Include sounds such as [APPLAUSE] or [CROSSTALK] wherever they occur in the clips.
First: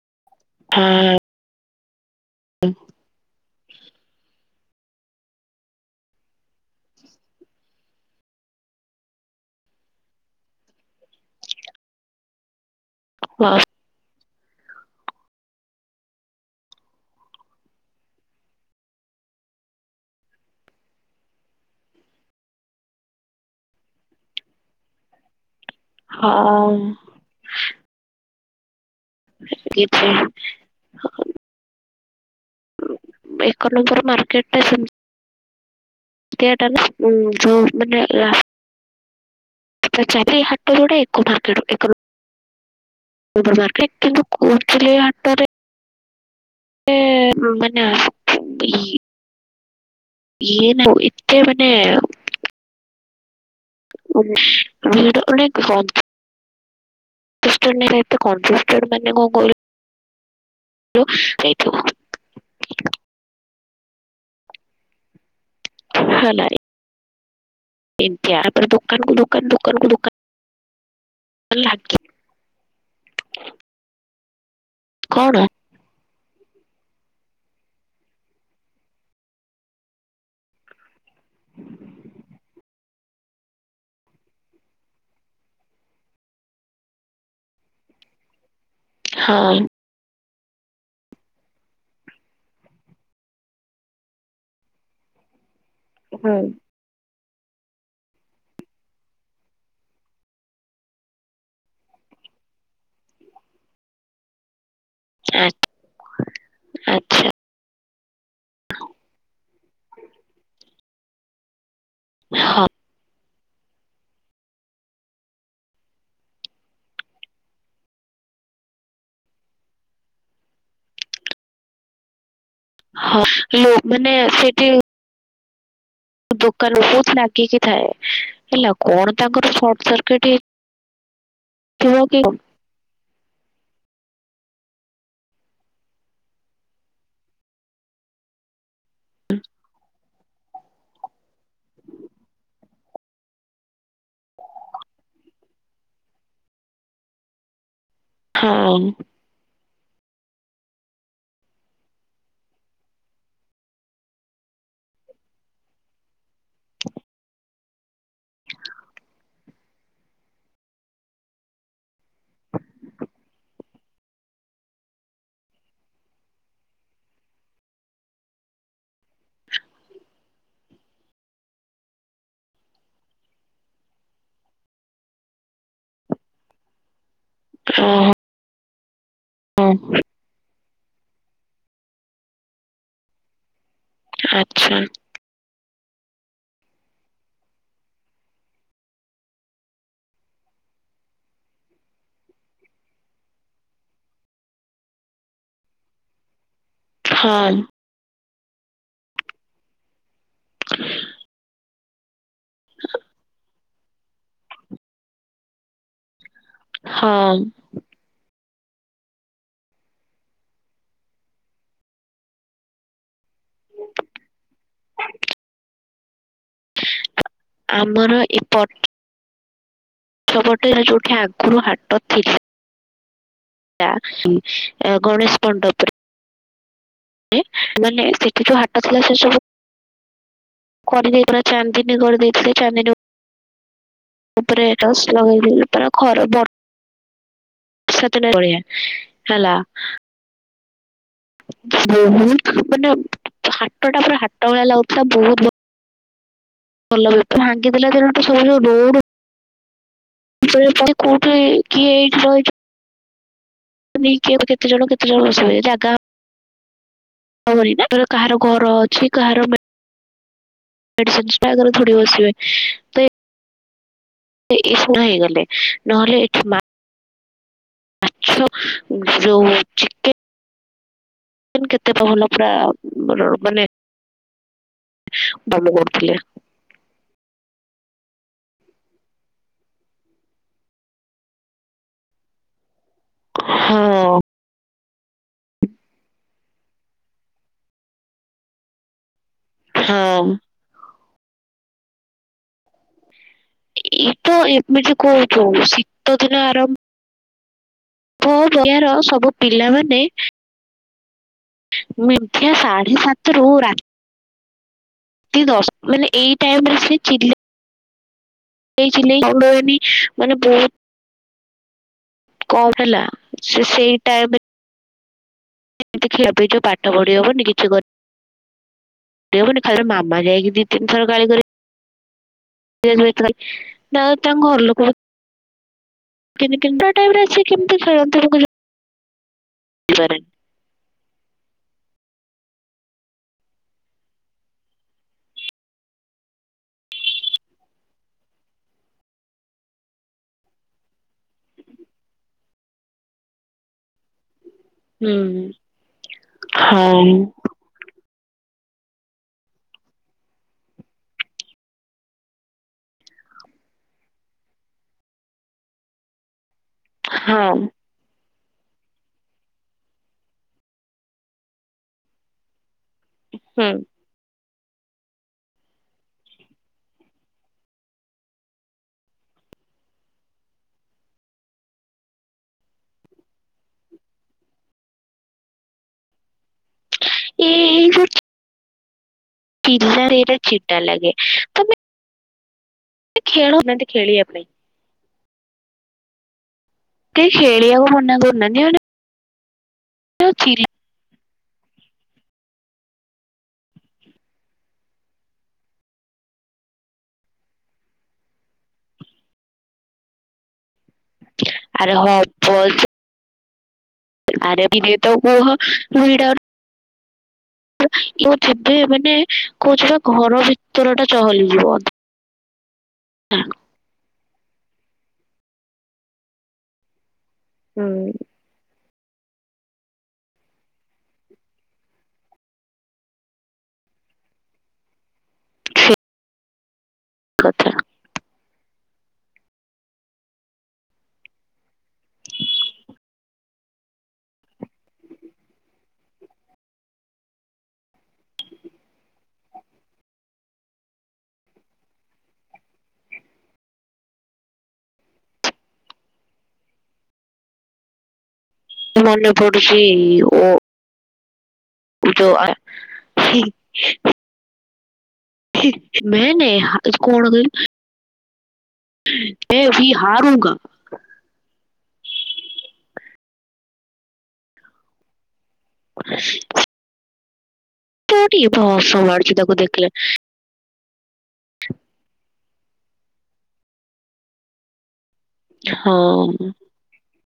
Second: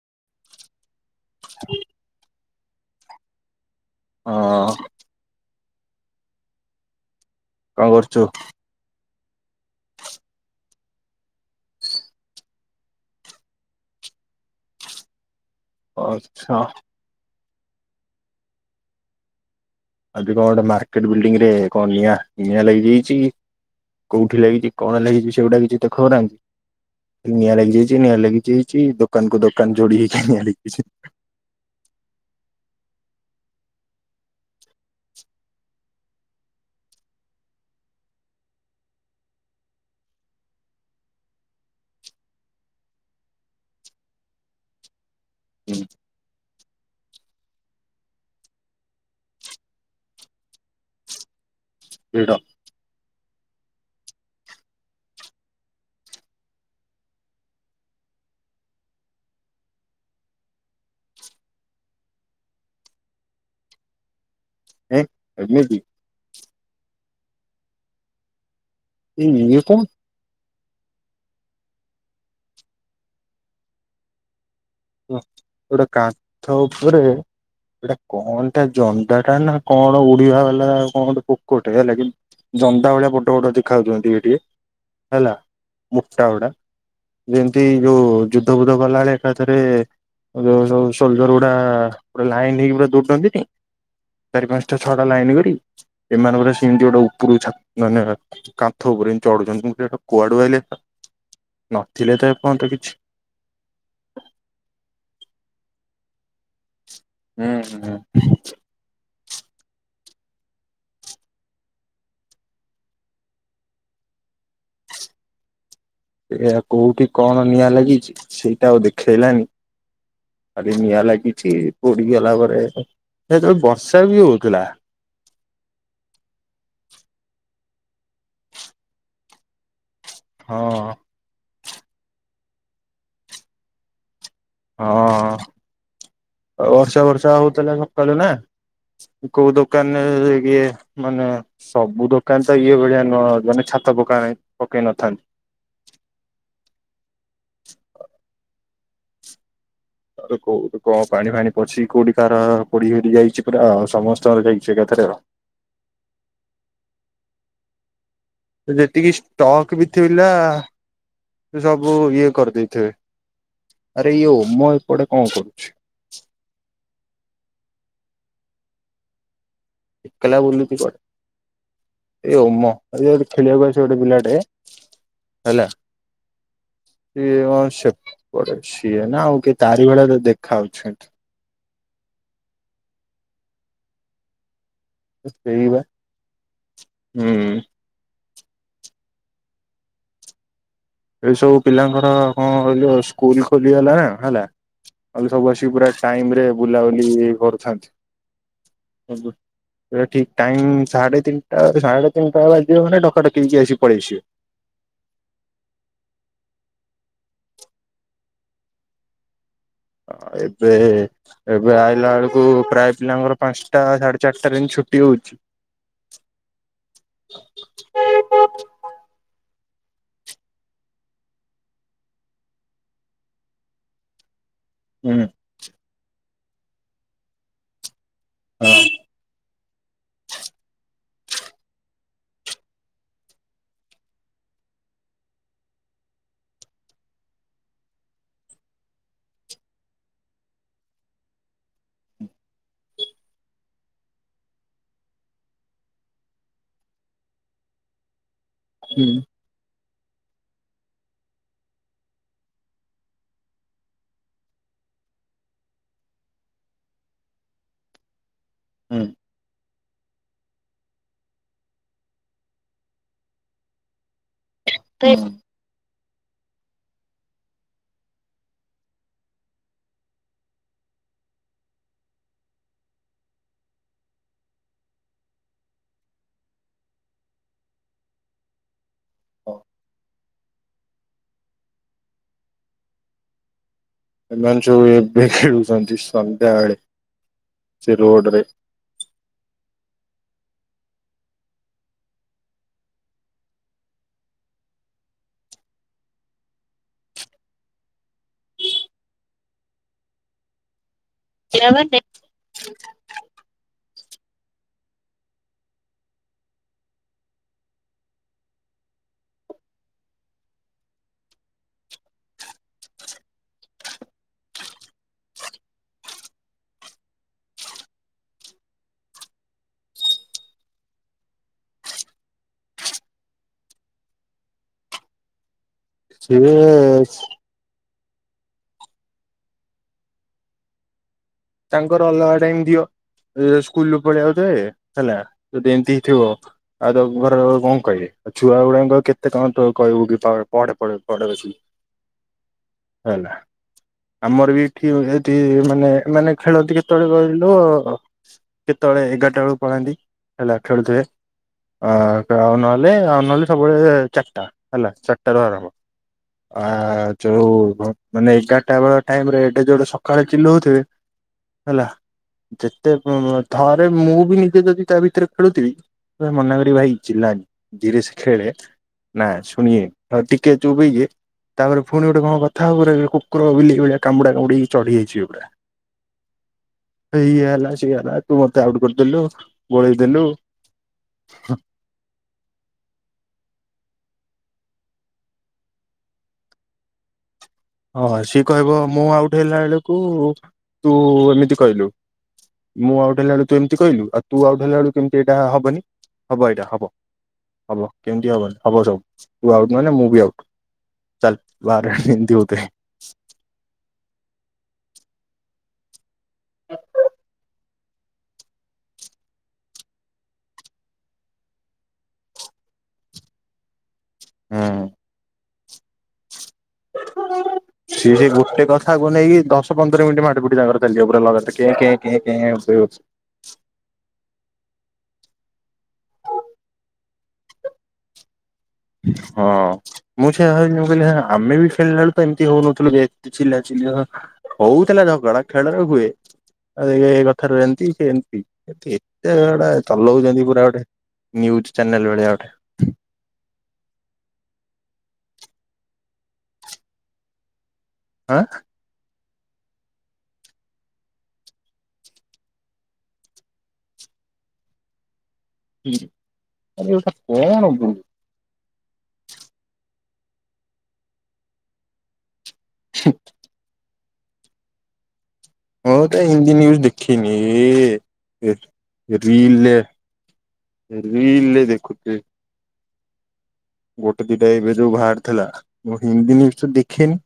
[INAUDIBLE] [INAUDIBLE] [INAUDIBLE] ହଁ। କଣ କରୁଚୁ? ହଁ। ଆଚ୍ଛା। ଆଜି କଣ ଗୋଟେ ମାର୍କେଟ ବିଲ୍ଡିଙ୍ଗରେ କଣ ନିଆ ନିଆଁ ଲାଗିଯାଇଛି। କୋଉଠି ଲାଗିଛି କଣ ଲାଗିଛି ସେଗୁଟା କିଛି ଦେଖାଉନାହାନ୍ତି। ନିଆଁ ଲାଗିଯାଇଚି ନିଆଁ ଲାଗି ଯାଇଚି। ଦୋକାନକୁ ଦୋକାନ ଯୋଡ଼ି ହେଇଛି। ନିଆ ଲିଭିଚି ଏକର ନଙ୍କର ମାର୍କେଟ ରେ ସେମ୍ ତିଆଟା ନା [UNINTELLIGIBLE] ପଛ ହାଟ ଯୋଟା ଏକ ମାର୍କେଟ ରୁ ଏକରୁ। ଉପର ମାର୍କେଟ କିନ୍ତୁ କୋଚଲି ହାଟର ହୁଁ। [UNINTELLIGIBLE] ମାନେ ବି ଇଏ ନ [UNINTELLIGIBLE] ଏତେ ମାନେ ଭିଡ [INAUDIBLE] [UNINTELLIGIBLE] ଏତେ କଜେଷ୍ଟେଟେଡ଼୍‌ ମାନେ କଣ କହିଲୁ [UNINTELLIGIBLE] ଏଁ ଏମିତି। ହେଲା ଏମିତିଆ। ତାପରେ ଦୋକାନକୁୁ ଏ ଦୋକାନ ଇଏ କଣ ଦୋକାନ କୁ ଦୋକାନ [UNINTELLIGIBLE] କଣ [UNINTELLIGIBLE] ଗୋଟେ କାନ୍ଥ ଉପରେ ଏଇଟା କଣଟା ଜନ୍ଦାଟା ନା କଣ ଉଡିବା ବାଲା କଣଟେ ପୋକଟେ ହେଲା କି ଜନ୍ଦା ଭଳିଆ ବଡ ବଡ ଦେଖାଯାଉଛନ୍ତି ଟିକେ ଟିକେ ହେଲା ମୁଟା ଗୁଡା। ଯେମିତି ଯୋଉ ଯୁଦ୍ଧ ବୁଦ୍ଧ ଗଲାବେେଳେ ଏକାଥରେ ହଁ ଉ ଯୋଉ ଯୋଉ ସୋଲ୍ଜର ଗୁଡା ପୁରା ଲାଇନ ହେଇକି ପୁରା ଦୌଡନ୍ତିନି। ଚାରି ପାଞ୍ଚଟା ଛଅଟା ଲାଇନ କରି ହୁଁ ଏମାନେ ପରା ସେମିତି ଗୋଟେ ଉପର କୁ ଛାତ ନାଇ ନାଇ କାନ୍ଥ ଉପରେ ଏମିତି ଚଢୁଛନ୍ତି ମୁ କଇଲି କୁଆଡୁ ଆଇଲେ ଏଗୁଡା। ନଥିଲେ ତ ଏପଯ୍ୟନ୍ତ କିଛି। ଆ [INAUDIBLE] ହୁଁ ହୁ ହଁ ହଁ, ଏଆ କୋଉଠି କଣ ନିଆଁ ଲାଗିଛି ସେଇଟା ଆଉ ଦେଖେଇଲାନି। ଆରେ ନିଆ ଲାଗିଛି ପଡିଗଲା ବ ହଁ ସେତେବେଳେ ଲୋ ବର୍ଷା ମାନେ ବି ହଉଥିଲା। ସେଠି ଦୋକାନ ବହୁତ ଲାଗିକି ଥାଏ ହେଲା କଣ ତାଙ୍କର ସବ ହଁ-ଅ-ଅ ିବା କି ହଁ ବର୍ଷା ବର୍ଷା ହଉଥିଲା ସକାଳୁ ନା କୋଉ ଦୋକାନ ଏ-ଏ-ଏ ଇଏ ମାନେ ସବୁ ଦୋକାନ ତ ଇଏ ଭଳିଆ ନୁହ ମାନେ ଛାତ ପକା ନାଇ ପକେଇ ନ [UNINTELLIGIBLE] ହ [UNINTELLIGIBLE] ଆ କୋଉଠି କଣ ପାଣି ଫାଣି ପସିଛି କୋଉଠି କାର ପୋଡି ପଡି ଯାଇଛି ପୁରା ଆ ସମସ୍ତଙ୍କର ଯାଇ [UNINTELLIGIBLE] [UNINTELLIGIBLE] ଯେତିକି ଷ୍ଟକ୍ ବି ଥିଲା ସବ ସବୁ ଇଏ କରିଦେଇଥିବେ। ଆରେ ୟୋ ମୁଁ ଏପଡେ କଣ କରୁଛି। [UNINTELLIGIBLE] ଏ ଉମ ଗୋଟେ ଖେଳିବାକୁ ଅଛି ଗୋଟେ ପିଲାଟେ ହେଲା [UNINTELLIGIBLE] ହଁ [UNINTELLIGIBLE] ସିଏ ନା ଆଉ କି ହଁ ତାରି ଭଳିଆ ତ ଦେଖାଉଛି। [UNINTELLIGIBLE] ଆଛା। ସେଇ ବା, ହୁଁ। ଏଇ ସବୁ ପିଲାଙ୍କର କଣ ଯ ସ୍କୁଲ ଖୋଲିଗଲା ନା ହେଲା ଆ ସବୁ ଆସିକି ପୁରା ଟାଇମ ରେ ବୁଲାବୁଲି ହଁ କରୁଥାନ୍ତି, କିନ୍ତୁ ଏଟା ଠିକ। ଟାଇମ୍ ସାଢ଼େ ତିନିଟା ସାଢେ ତିନିଟା ବାଜିବ ମାନେ ଡକା ଡକି ହେଇକି ଆସିବେ। ପଳେଇ ଆସିବେ। ହଁ-ଅ-ଅ ଅ ଏବେ, ଏବେ ଆଇଲା ବେଳକୁ ପ୍ରାୟ ପିଲାଙ୍କର ପାଞ୍ଚଟା ସାଢେ ଚାରିଟା ଏମିତି ଛୁ ଛୁଟି ହଉଛି। ଆମର ଏପ [UNINTELLIGIBLE] ଆଗରୁ ହାଟ ଥିଲା। ହୁଁ ଗଣେଶ ମଣ୍ଡପରୁ ମାନେ ସେଠି ଯୋଉ ହଁ ହାଟ ଥିଲା ସେ ସବୁ କରି ଦେଇପା ଚାଦିନୀ କରି ଦେଇଥିଲେ ଚାଦିନ ତା ଉପରେ ଏଟା ଲଗେଇ ପା ଘର ବ [UNINTELLIGIBLE] ହେଲା। ବହୁତ ମାନେ ହାଟ ଟା ପୁର ହାଟ ଭଳିଆ ଲାଗୁଥିଲା ବହୁତ ଲୋକ ଭାଙ୍ଗି ଦେଲେ ସବୁ ରୋ [UNINTELLIGIBLE] ହୁଁ କି କେତେ ଜଣ କେତେ ଜଣ ଯାଗା ହବନି, କାହାର ଘର ହୁଁ ଅଛି କାହାର ମେଡିସିନଟାରେ ଥୋଡ଼ି ବସିବେ ତ ଏ ଶୁଣା ହୁଁ। ହେଇଗଲେ, ନହେଲେ ଏଠ ମାଛ ଯୋଉ ଚିକେ ନ କେତେ ବା ଭଲା ପା ମାନେ ଭଲ କରୁଥିଲେ। ଓ ହଁ ଏମାନେ ସବୁ ବେ ଖେଳୁଛନ୍ତି ସନ୍ଧ୍ୟାବେଳେ, ସେ ରୋଡ଼ ରେ ହଁ ଅଁ ଏଇତ ଏମିତି କହୁଛୁ, ଶୀତ ଦିନ ଆରମ୍ଭ [UNINTELLIGIBLE] ସବୁ ପିଲାମାନେ [UNINTELLIGIBLE] ସାଢ଼େ ସାତରୁ ରା ତି ଦଶ ମାନେ ଏଇ ଟାଇମରେ ସେ ଚି ଲେଇ ଚିଲେଇ ଘୁଡ଼ନି ମାନେ ବହୁତ କଣ ହେଲା, ସେ ସେଇ ଟାଇମରେ [UNINTELLIGIBLE] ହବନି ଖା ମାମା ଯାଇକି ଦିତିନି ଥର ଗାଳି କରେ [UNINTELLIGIBLE] ତାଙ୍କ ଘର ଲୋକ ସିଏ ତିନି ତିନିଟା ଟାଇମରେ, ସେ କେମିତି ଖେଳନ୍ତି ମୁଁ କିଛି [UNINTELLIGIBLE] ତାଙ୍କର ଅଲଗା ଟାଇମ୍ ଦିଅ। ସ୍କୁଲରୁ ପଳେଇ ଆଉଥିବେ ହେଲା, ଯଦି -ଏମିତି ଥିବ ଆଉ ତ ଘର ଲୋକ କଣ କହିବେ? ଆଉ ଛୁଆ ଗୁଡାଙ୍କ ଆଉ କେତେ କଣ କହିବୁ କି ପଢ଼ ପଢ଼ ପଢ଼ ବସିକି। [INAUDIBLE] ହେଲା ଆମର ବି ଏଠି ଏଠି ହୁଁ। ମାନେ ମାନେ ଖେଳନ୍ତି ହଁ। କେତେବେଳେ କହିଲୁ? କେତେବେଳେ ଏଗାରଟା ବେଳକୁ ପଳାନ୍ତି ହେଲା ଖେଳୁଥିବେ? ଆ ଆଉ ନହେଲେ, ଆଉ ନହେଲେ ସବୁବେଳେ ଚାରିଟା ହେଲା, ଚାରିଟା ରୁ ଆରମ୍ଭ। ଆ ଯୋଉ ହଁ ମାନେ ଏଗାରଟା ବେଳ ଟାଇମ ରେ ଏଡ଼େ ଜୋରେ ସକାଳେ ଚିଲଉଥିବେ ହେଲା, ଯେତେ ଉଁ ହୁଁ ଥରେ ମୁଁ ବି ଯଦି ତା ଭିତରେ ଖେଳୁଥିବି, ମନା କରିବି ଭାଇ ଚିଲାନି ଧୀରେ ସେ ଖେଳେ ନା ଶୁଣିବେନି, ଟିକେ ଚୁପ୍ ହେଇଯିବେ ତାପରେ ପୁଣି ଗୋଟେ କଣ କଥା ହବ କୁକୁର ବିଲେଇ ଭଳିଆ କାମୁଡ଼ା କାମୁଡ଼ିକି ଚଢ଼ି ହେଇଯିବେ ପୁରା। ଇଏ ହେଲା, ସିଏ ହେଲା, ତୁ ମତେ ଆଉଟ କରିଦେଲୁ। ଗୋଳେଇ [UNINTELLIGIBLE] ଦେଲୁ ଏବେ ଚିଟା ଲାଗେ ତମେ ଖେଳଉନାହାନ୍ତି ଖେଳିବା ପାଇଁ କେହି ଖେଳିବାକୁ ମନା ହଁ ସିଏ କରୁନାହାନ୍ତି କହିବ ମୁଁ ଆଉଟ ହେଲା ବେଳକୁ ମାନେ ଚିଲା ତୁ ଏମିତି କହିଲୁ ମୁଁ ଆଉଟ୍ ହେଲା ବେଳକୁ ତୁ ଏମିତି କହିଲୁ ଆଉ ତୁ ଆଉଟ୍ ହେଲା ବେଳକୁ କେମିତି ଏଇଟା ହବନି, ହବ ଏଇଟା ହବ ହବ, କେମିତି ହବନି, ହବ ସବୁ ତୁ ଆଉଟ ମାନେ ମୁଁ ବି ଆଉଟ। ଚାଲ୍ ବାହାରେ ଆରେ ହବ ଏଇଠୁ ଏମିତି ହଉଥିବେ। [UNINTELLIGIBLE] ଏ ଯିବ ମାନେ କହୁଛି ବା ଘର ଭିତର ଟା ଚହଲିଯିବ [UNINTELLIGIBLE] ହୁଁ। ହୁଁ। ସେଇ ଗୋଟେ କ ଥାକୁ ନେଇକି ଦଶ ପନ୍ଦର ମିନିଟ୍ ମାଟି ଫୁଟି ତାଙ୍କର ଚାଲିଥିବ ପୁରା ଲଗାତାର କେଁ କେଁ କେଁ କେଁ [INAUDIBLE] କଥା। ହଁ ମୁଁ ସେୟା ଭାବିବି ମୁଁ କହିଲି ଆମେ ବି ଖେଳିଲା ବେଳକୁ ତ ଏମିତି ହଉନଥିଲୁ ଏତେ ଚିଲା ଚିଲି ହଉଥିଲା ଝଗଡ଼ା ଖେଳରେ ହୁଏ ଆଉ ଏ କଥାରେ ଏମିତି ସେ ଏମତି ଏତେ ଝଗଡ଼ା ଚଲଉଛନ୍ତି ପୁରା ଗୋଟେ। ନ୍ୟୁଜ ଚ୍ୟାନେଲ ଭଳିଆ ଗୋଟେ। ଆଁ? ମନେ ପଡିଚି ଓ ଉଟ ଆ [INAUDIBLE] ଆରେ ଏଟା କଣ ମୁଁ ମେଭି ହାରୁଙ୍ଗା। ସଟ୍ ହଁ ତ ହିନ୍ଦୀ ନ୍ୟୁଜ ଦେଖିନି। ଏ କୋଉଠି ଏବେ ହସ ଗୋଟେ ମାଡୁଛି ତାକୁ ରିଲରେ ଦେଖିଲେ ରିଲରେ ଦେଖୁଛି। ଗୋଟେ ଦିଟା ଏବେ ଯୋଉ ବାହାରି ଥିଲା ହଁ ମୁଁ ହିନ୍ଦୀ ଆକଚୁଆଲି ଦେଖେନି।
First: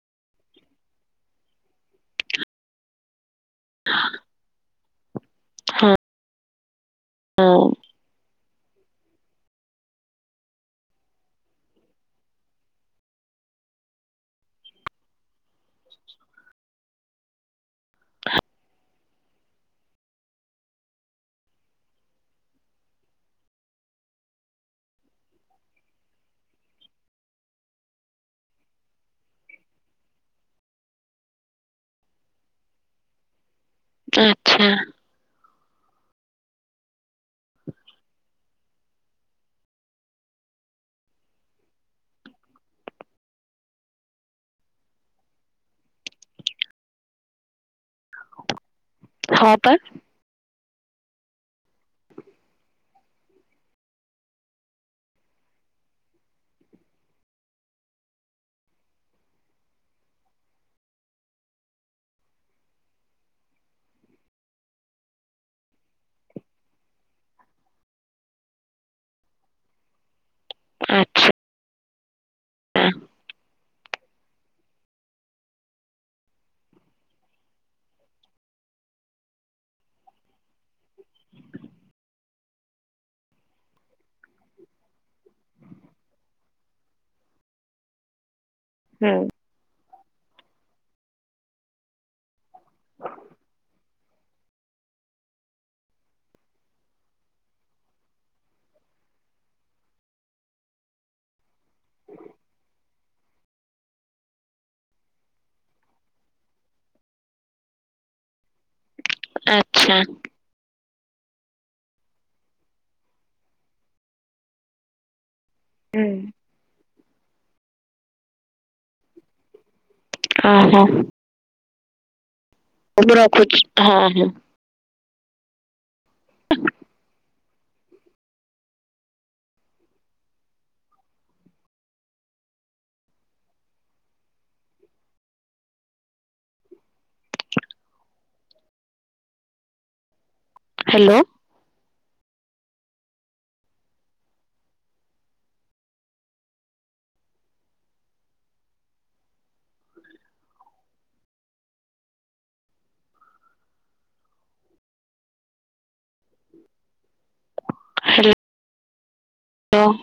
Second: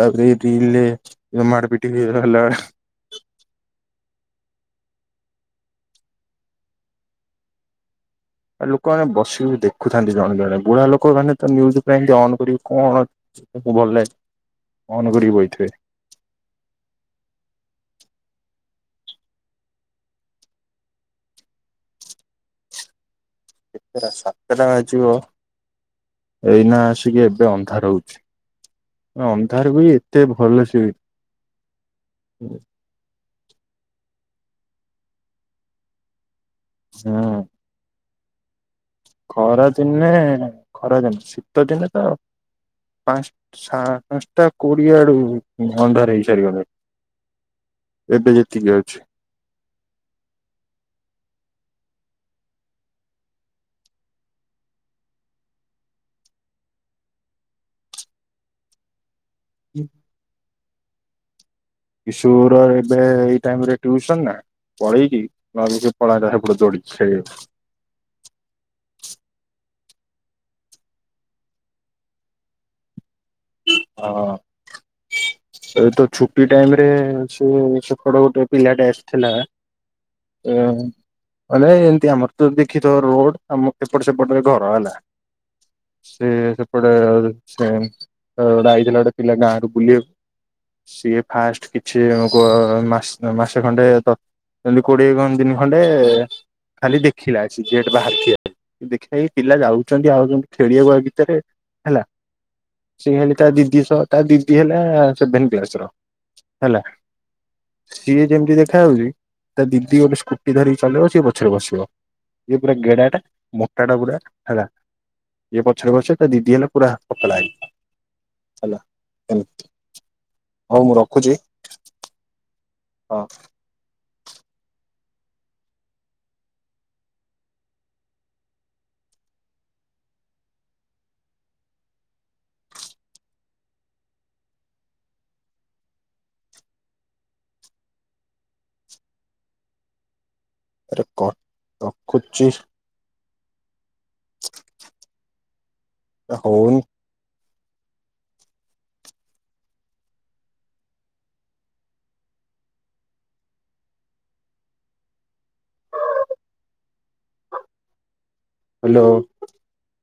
ତାପରେ [INAUDIBLE] ମାର ପିଟ ହେଲା। [UNINTELLIGIBLE] ହଁ। ହଁ। ଆ ଲୋକମାନେ ବସିକି ଦେଖୁଥାନ୍ତି ଜଣେ ଜଣେ ବୁଢା ଲୋକ ମାନେ ତ ନ୍ୟୁଜ ଏମତି ଅନ କରିବେ କଣ ତାକୁ ଭଲ ମନ କରିକି ବଇଥିବେ। [INAUDIBLE] ସେ ସାତ ଟା ଆ ଯିବ। ଏଇନା ଆସିକି ଏବେ ଅନ୍ଧାର ହଉଛି। ଅନ୍ଧାରକୁ ଏତେ ଭଲ ସେ। ଆଚ୍ଛା। ହଁ। [INAUDIBLE] ଖରାଦିନେ ଖରାଦିନେ ଶୀତ ଦିନେ ତ ପାଞ୍ଚ ପାଞ୍ଚଟା କୋଡିଏ ଆଡୁ ଅନ୍ଧାର ହେଇସାରିବଣି। ଏବେ ଯେତିକି ଅଛି। ହଁ ପା [UNINTELLIGIBLE] କିଶୋର ଏବେ ଏଇ ଟାଇମରେ ଟ୍ୟୁସନ ନା। ପଳେଇକି [INAUDIBLE] ସେପ [UNINTELLIGIBLE] ଚଢ଼ିଚି। ଆଚ୍ଛା। ହଁ। ଏ ତ ଛୁଟି ଟାଇମ ରେ ସେ ସେପଟ ଗୋଟେ ପିଲାଟେ ଆସିଥିଲା। ହଁ। [UNINTELLIGIBLE] ଏମିତି ଆମର ତ ଦେଖିଥିବ ରୋଡ ଆମ ଏପଟ ସେପଟରେ ଘର ହେଲା। ସେ ସେପଟେ ସେ ଗୋଟେ ହେଇଥିଲା ହୁଁ। ଗୋଟେ ପିଲା ଗାଁ ର ବୁଲିବାକୁ। [INAUDIBLE] ସିଏ ଫାଷ୍ଟ କିଛି [UNINTELLIGIBLE] ମା ମାସେ ଖଣ୍ଡେ ଏମିତି କୋଡିଏ କଣ ଦିନ ଖଣ୍ଡେ ଖାଲି ଦେଖିଲା। ସେ ଗେଟ୍ ବାହାରେ ଠିଆ ହୋଇ ଦେଖିଲା କି ପିଲା ଯାଉଛନ୍ତି ଆଉଛନ୍ତି ଖେଳିବାକୁ ଭିତରେ ହେଲା। ସିଏ ହେଲେ ତା ଦିଦି ସହ ତା ଦିଦି ହେଲା ସେଭନ କ୍ଲାସର ହେଲା। ସିଏ ଯେମିତି ଦେଖାଯାଉଛି ତା ଆଚ୍ଛା। ଦିଦି ଗୋଟେ ସ୍କୁଟି ଧରିକି ଚଲେଇ ସେ ପଛରେ ବସିବ। ଇଏ ପୁରା ଗେଡାଟା ମୋଟା ଟା ପୁରା ହେଲା। ଇଏ ପଛରେ ହୁଁ। ବସିବ ତା ଦିଦି ହେଲା ପୁରା ପତଳା ହେଇକି ହେଲା। ଓହୋ ହଉ ମୁଁ ରଖୁଚି। ମୁଁ ବି ରଖୁଚି। ହଁ ହଁ। [UNINTELLIGIBLE] ହ୍ୟାଲୋ ରଖୁଚି। ହଉ। ହ୍ୟାଲୋ। ହ୍ୟାଲୋ।